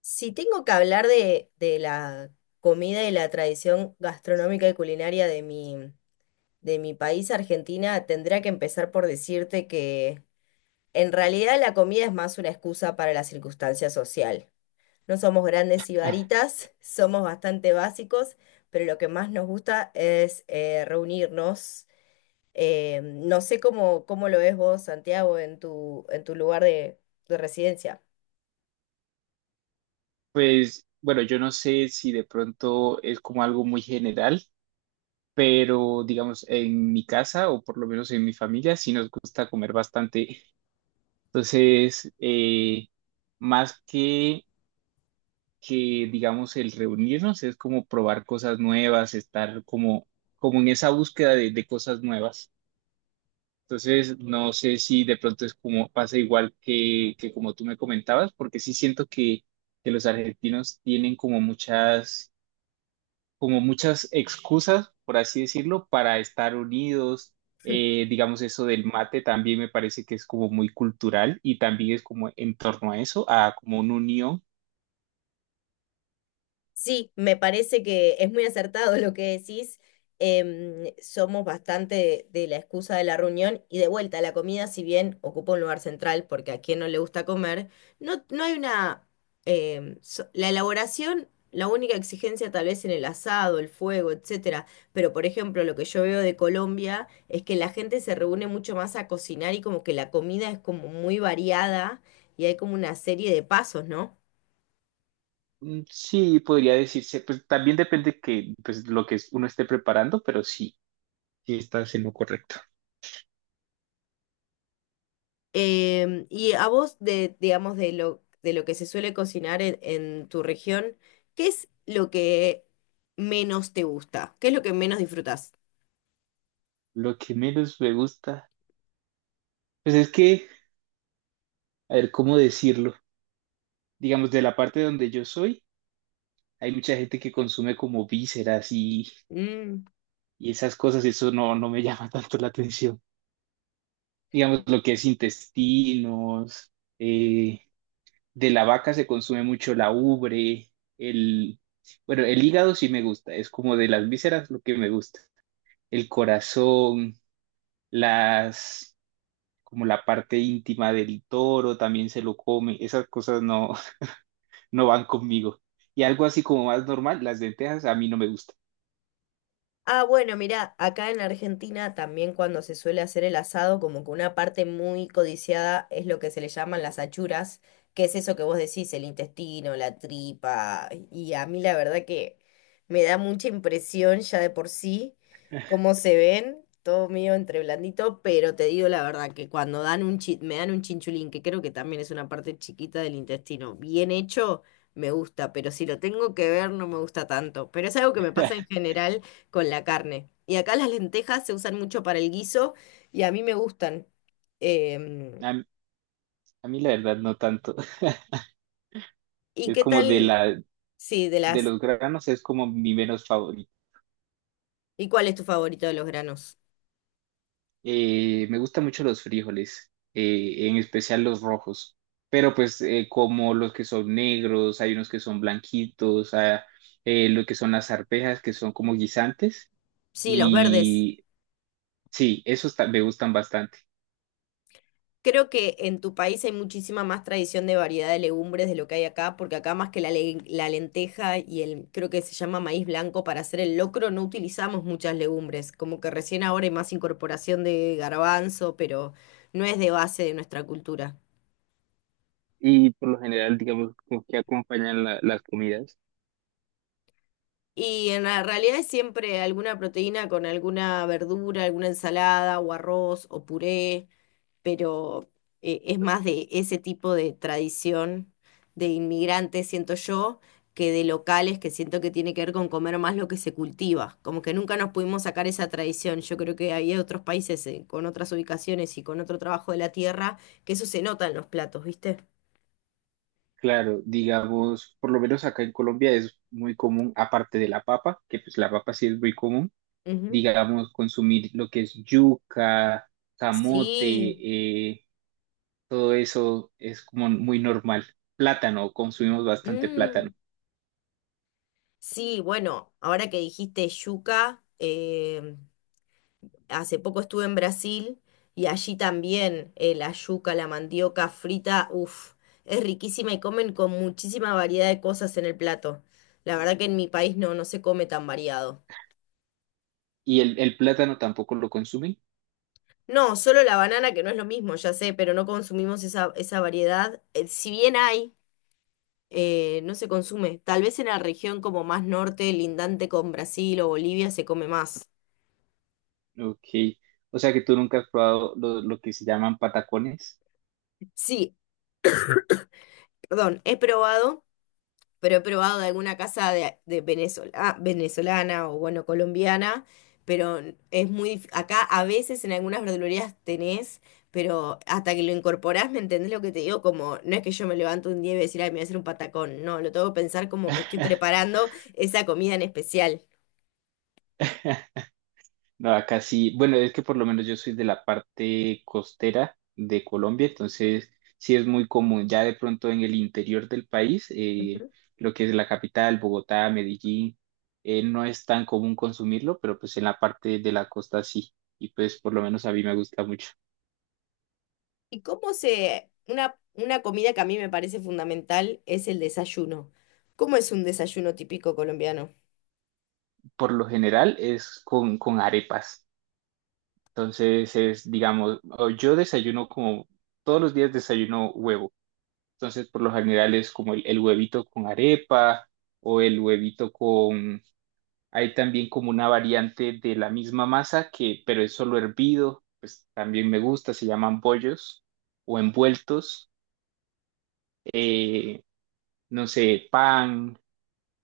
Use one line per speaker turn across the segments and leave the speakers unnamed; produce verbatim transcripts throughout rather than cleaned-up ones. Si tengo que hablar de, de la comida y la tradición gastronómica y culinaria de mi, de mi país, Argentina, tendría que empezar por decirte que en realidad la comida es más una excusa para la circunstancia social. No somos grandes sibaritas, somos bastante básicos, pero lo que más nos gusta es eh, reunirnos. Eh, no sé cómo, cómo lo ves vos, Santiago, en tu, en tu lugar de de residencia.
Pues bueno, yo no sé si de pronto es como algo muy general, pero digamos en mi casa o por lo menos en mi familia sí nos gusta comer bastante. Entonces, eh, más que, que digamos el reunirnos es como probar cosas nuevas, estar como, como en esa búsqueda de, de cosas nuevas. Entonces, no sé si de pronto es como pasa igual que, que como tú me comentabas, porque sí siento que, que los argentinos tienen como muchas como muchas excusas, por así decirlo, para estar unidos. Eh, digamos, eso del mate también me parece que es como muy cultural y también es como en torno a eso, a como una unión.
Sí, me parece que es muy acertado lo que decís. Em, somos bastante de, de la excusa de la reunión y de vuelta, la comida, si bien ocupa un lugar central, porque a quien no le gusta comer, no, no hay una... em, so- la elaboración, la única exigencia tal vez en el asado, el fuego, etcétera. Pero, por ejemplo, lo que yo veo de Colombia es que la gente se reúne mucho más a cocinar y como que la comida es como muy variada y hay como una serie de pasos, ¿no?
Mm, sí, podría decirse, pues también depende que pues lo que uno esté preparando, pero sí, sí estás en lo correcto.
Em, y a vos, de, digamos, de lo, de lo que se suele cocinar en, en tu región, ¿qué es lo que menos te gusta? ¿Qué es lo que menos disfrutas?
Lo que menos me gusta, pues es que, a ver, ¿cómo decirlo? Digamos, de la parte donde yo soy, hay mucha gente que consume como vísceras y, y esas cosas, eso no, no me llama tanto la atención. Digamos, lo que es intestinos, eh, de la vaca se consume mucho la ubre, el, bueno, el hígado sí me gusta, es como de las vísceras lo que me gusta, el corazón, las, como la parte íntima del toro también se lo come, esas cosas no, no van conmigo. Y algo así como más normal, las lentejas a mí no me gusta.
Ah, bueno, mira, acá en Argentina también cuando se suele hacer el asado, como que una parte muy codiciada es lo que se le llaman las achuras, que es eso que vos decís, el intestino, la tripa, y a mí la verdad que me da mucha impresión ya de por sí cómo se ven, todo medio entre blandito, pero te digo la verdad que cuando dan un chi- me dan un chinchulín, que creo que también es una parte chiquita del intestino, bien hecho, me gusta, pero si lo tengo que ver no me gusta tanto, pero es algo que me pasa en general con la carne. Y acá las lentejas se usan mucho para el guiso y a mí me gustan. Em,
A, a mí la verdad no tanto.
¿Y
Es
qué
como de
tal?
la,
Sí, de
de
las...
los granos es como mi menos favorito.
¿Y cuál es tu favorito de los granos?
Eh, me gustan mucho los frijoles, eh, en especial los rojos, pero pues eh, como los que son negros, hay unos que son blanquitos, ah, eh, lo que son las arvejas que son como guisantes
Sí, los verdes.
y sí, esos ta- me gustan bastante.
Creo que en tu país hay muchísima más tradición de variedad de legumbres de lo que hay acá, porque acá más que la, le- la lenteja y el, creo que se llama maíz blanco para hacer el locro, no utilizamos muchas legumbres. Como que recién ahora hay más incorporación de garbanzo, pero no es de base de nuestra cultura.
Y por lo general, digamos, con que acompañan la- las comidas.
Y en la realidad es siempre alguna proteína con alguna verdura, alguna ensalada o arroz o puré, pero eh, es más de ese tipo de tradición de inmigrantes, siento yo, que de locales que siento que tiene que ver con comer más lo que se cultiva. Como que nunca nos pudimos sacar esa tradición. Yo creo que había otros países eh, con otras ubicaciones y con otro trabajo de la tierra que eso se nota en los platos, ¿viste?
Claro, digamos, por lo menos acá en Colombia es muy común, aparte de la papa, que pues la papa sí es muy común
Ujú.
digamos, consumir lo que es yuca, camote,
Sí.
eh, todo eso es como muy normal. Plátano, consumimos bastante
Mm.
plátano.
Sí, bueno, ahora que dijiste yuca, eh, hace poco estuve en Brasil y allí también eh, la yuca, la mandioca frita, uff, es riquísima y comen con muchísima variedad de cosas en el plato. La verdad que en mi país no, no se come tan variado.
¿Y el, el plátano tampoco lo consumen?
No, solo la banana, que no es lo mismo, ya sé, pero no consumimos esa, esa variedad. Eh, si bien hay, eh, no se consume. Tal vez en la región como más norte, lindante con Brasil o Bolivia, se come más.
Ok. O sea que tú nunca has probado lo, lo que se llaman patacones.
Sí, perdón, he probado, pero he probado de alguna casa de, de Venezuela, ah, venezolana o bueno, colombiana, pero es muy, dif- acá a veces en algunas verdulerías tenés, pero hasta que lo incorporás, ¿me entendés lo que te digo? Como, no es que yo me levanto un día y voy a decir, ay, me voy a hacer un patacón, no, lo tengo que pensar como que estoy preparando esa comida en especial.
No, acá sí, bueno, es que por lo menos yo soy de la parte costera de Colombia, entonces sí es muy común, ya de pronto en el interior del país, eh,
Ujú.
lo que es la capital, Bogotá, Medellín, eh, no es tan común consumirlo, pero pues en la parte de la costa sí, y pues por lo menos a mí me gusta mucho.
¿Y cómo se, una, una comida que a mí me parece fundamental es el desayuno? ¿Cómo es un desayuno típico colombiano?
Por lo general es con, con arepas, entonces es, digamos, o yo desayuno como todos los días desayuno huevo. Entonces, por lo general es como el, el huevito con arepa o el huevito con... Hay también como una variante de la misma masa que, pero es solo hervido, pues también me gusta, se llaman bollos o envueltos. Eh, no sé, pan,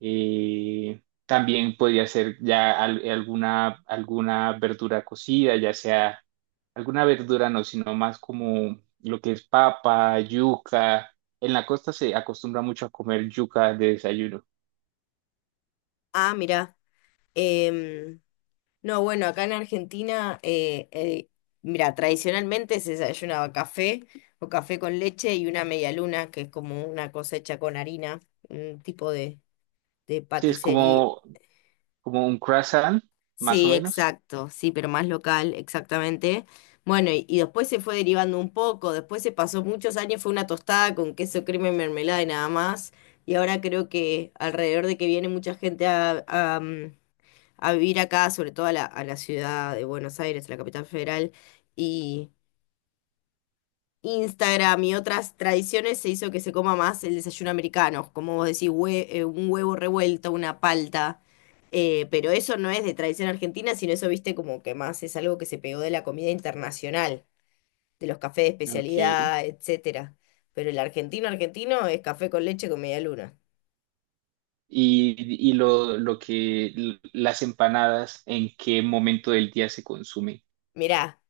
eh, también podría ser ya al- alguna, alguna verdura cocida, ya sea alguna verdura no, sino más como lo que es papa, yuca. En la costa se acostumbra mucho a comer yuca de desayuno.
Ah, mira. No, bueno, acá en Argentina, eh, eh, mira, tradicionalmente se desayunaba café o café con leche y una media luna, que es como una cosecha con harina, un tipo de, de
Sí, es
paticería.
como, como un croissant, más o
Sí,
menos.
exacto, sí, pero más local, exactamente. Bueno, y, y después se fue derivando un poco, después se pasó muchos años, fue una tostada con queso, crema y mermelada y nada más. Y ahora creo que alrededor de que viene mucha gente a, a, mm, a vivir acá, sobre todo a la, a la ciudad de Buenos Aires, a la capital federal, y Instagram y otras tradiciones se hizo que se coma más el desayuno americano, como vos decís, hue- eh, un huevo revuelto, una palta, eh, pero eso no es de tradición argentina, sino eso, viste, como que más es algo que se pegó de la comida internacional, de los cafés de
Ok. Y,
especialidad, etcétera. Pero el argentino argentino es café con leche con media luna.
y lo, lo que las empanadas, ¿en qué momento del día se consumen?
Mirá.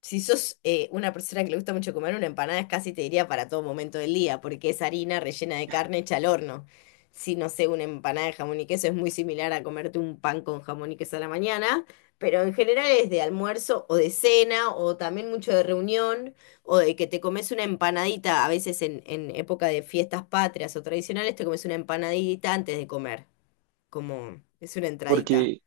Si sos eh, una persona que le gusta mucho comer, una empanada es casi te diría para todo momento del día, porque es harina rellena de carne hecha al horno. Si no sé, una empanada de jamón y queso es muy similar a comerte un pan con jamón y queso a la mañana, pero en general es de almuerzo o de cena, o también mucho de reunión, o de que te comes una empanadita, a veces en, en época de fiestas patrias o tradicionales, te comes una empanadita antes de comer, como es una entradita.
Porque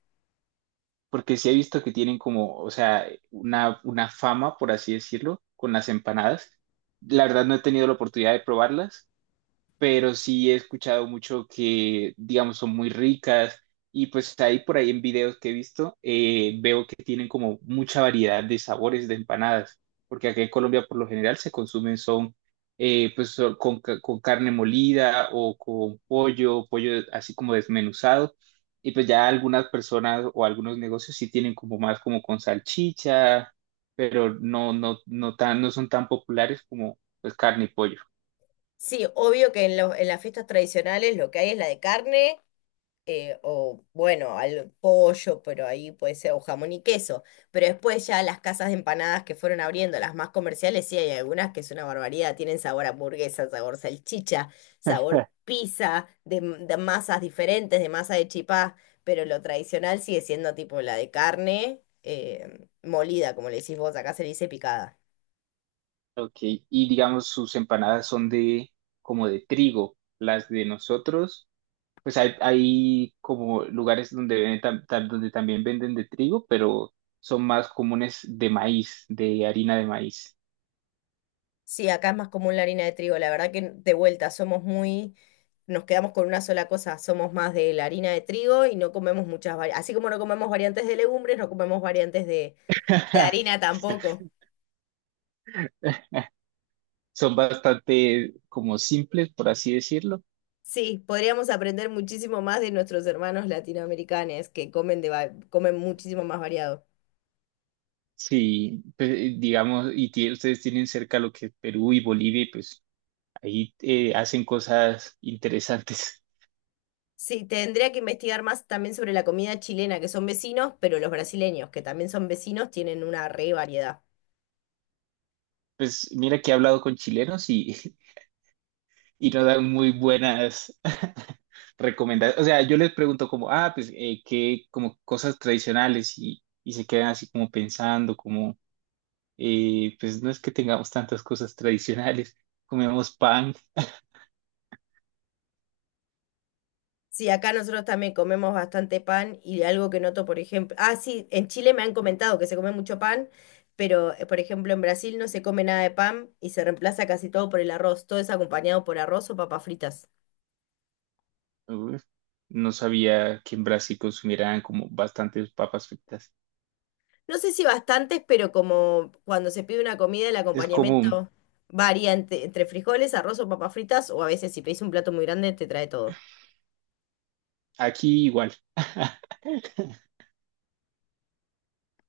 porque sí he visto que tienen como, o sea, una, una fama, por así decirlo, con las empanadas. La verdad no he tenido la oportunidad de probarlas, pero sí he escuchado mucho que, digamos, son muy ricas y pues ahí por ahí en videos que he visto, eh, veo que tienen como mucha variedad de sabores de empanadas, porque aquí en Colombia por lo general se consumen son, eh, pues son con, ca- con carne molida o con pollo, pollo así como desmenuzado. Y pues ya algunas personas o algunos negocios sí tienen como más como con salchicha, pero no, no, no tan, no son tan populares como pues carne y pollo.
Sí, obvio que en, los- en las fiestas tradicionales lo que hay es la de carne eh, o bueno, al pollo, pero ahí puede ser, o jamón y queso. Pero después ya las casas de empanadas que fueron abriendo, las más comerciales, sí hay algunas que es una barbaridad, tienen sabor a hamburguesa, sabor salchicha, sabor pizza, de, m- de masas diferentes, de masa de chipá, pero lo tradicional sigue siendo tipo la de carne, eh, molida, como le decís vos, acá se le dice picada.
Ok, y digamos sus empanadas son de como de trigo, las de nosotros, pues hay, hay como lugares donde venden tam- tam- donde también venden de trigo, pero son más comunes de maíz, de harina de maíz.
Sí, acá es más común la harina de trigo. La verdad que de vuelta somos muy, nos quedamos con una sola cosa. Somos más de la harina de trigo y no comemos muchas variantes. Así como no comemos variantes de legumbres, no comemos variantes de, de harina tampoco.
Son bastante como simples, por así decirlo.
Sí, podríamos aprender muchísimo más de nuestros hermanos latinoamericanos que comen de, va- comen muchísimo más variado.
Sí, pues, eh, digamos, y tie- ustedes tienen cerca lo que es Perú y Bolivia, y pues ahí eh, hacen cosas interesantes.
Sí, tendría que investigar más también sobre la comida chilena, que son vecinos, pero los brasileños, que también son vecinos, tienen una re variedad.
Pues mira que he hablado con chilenos y y no dan muy buenas recomendaciones. O sea, yo les pregunto como, ah, pues, eh, qué, como cosas tradicionales y, y se quedan así como pensando, como, eh, pues no es que tengamos tantas cosas tradicionales, comemos pan.
Sí, acá nosotros también comemos bastante pan y algo que noto, por ejemplo, ah, sí, en Chile me han comentado que se come mucho pan, pero eh, por ejemplo en Brasil no se come nada de pan y se reemplaza casi todo por el arroz, todo es acompañado por arroz o papas fritas.
Uf, no sabía que en Brasil consumieran como bastantes papas fritas.
No sé si bastantes, pero como cuando se pide una comida, el
Es común,
acompañamiento varía entre, entre frijoles, arroz o papas fritas, o a veces si pedís un plato muy grande te trae todo.
aquí igual.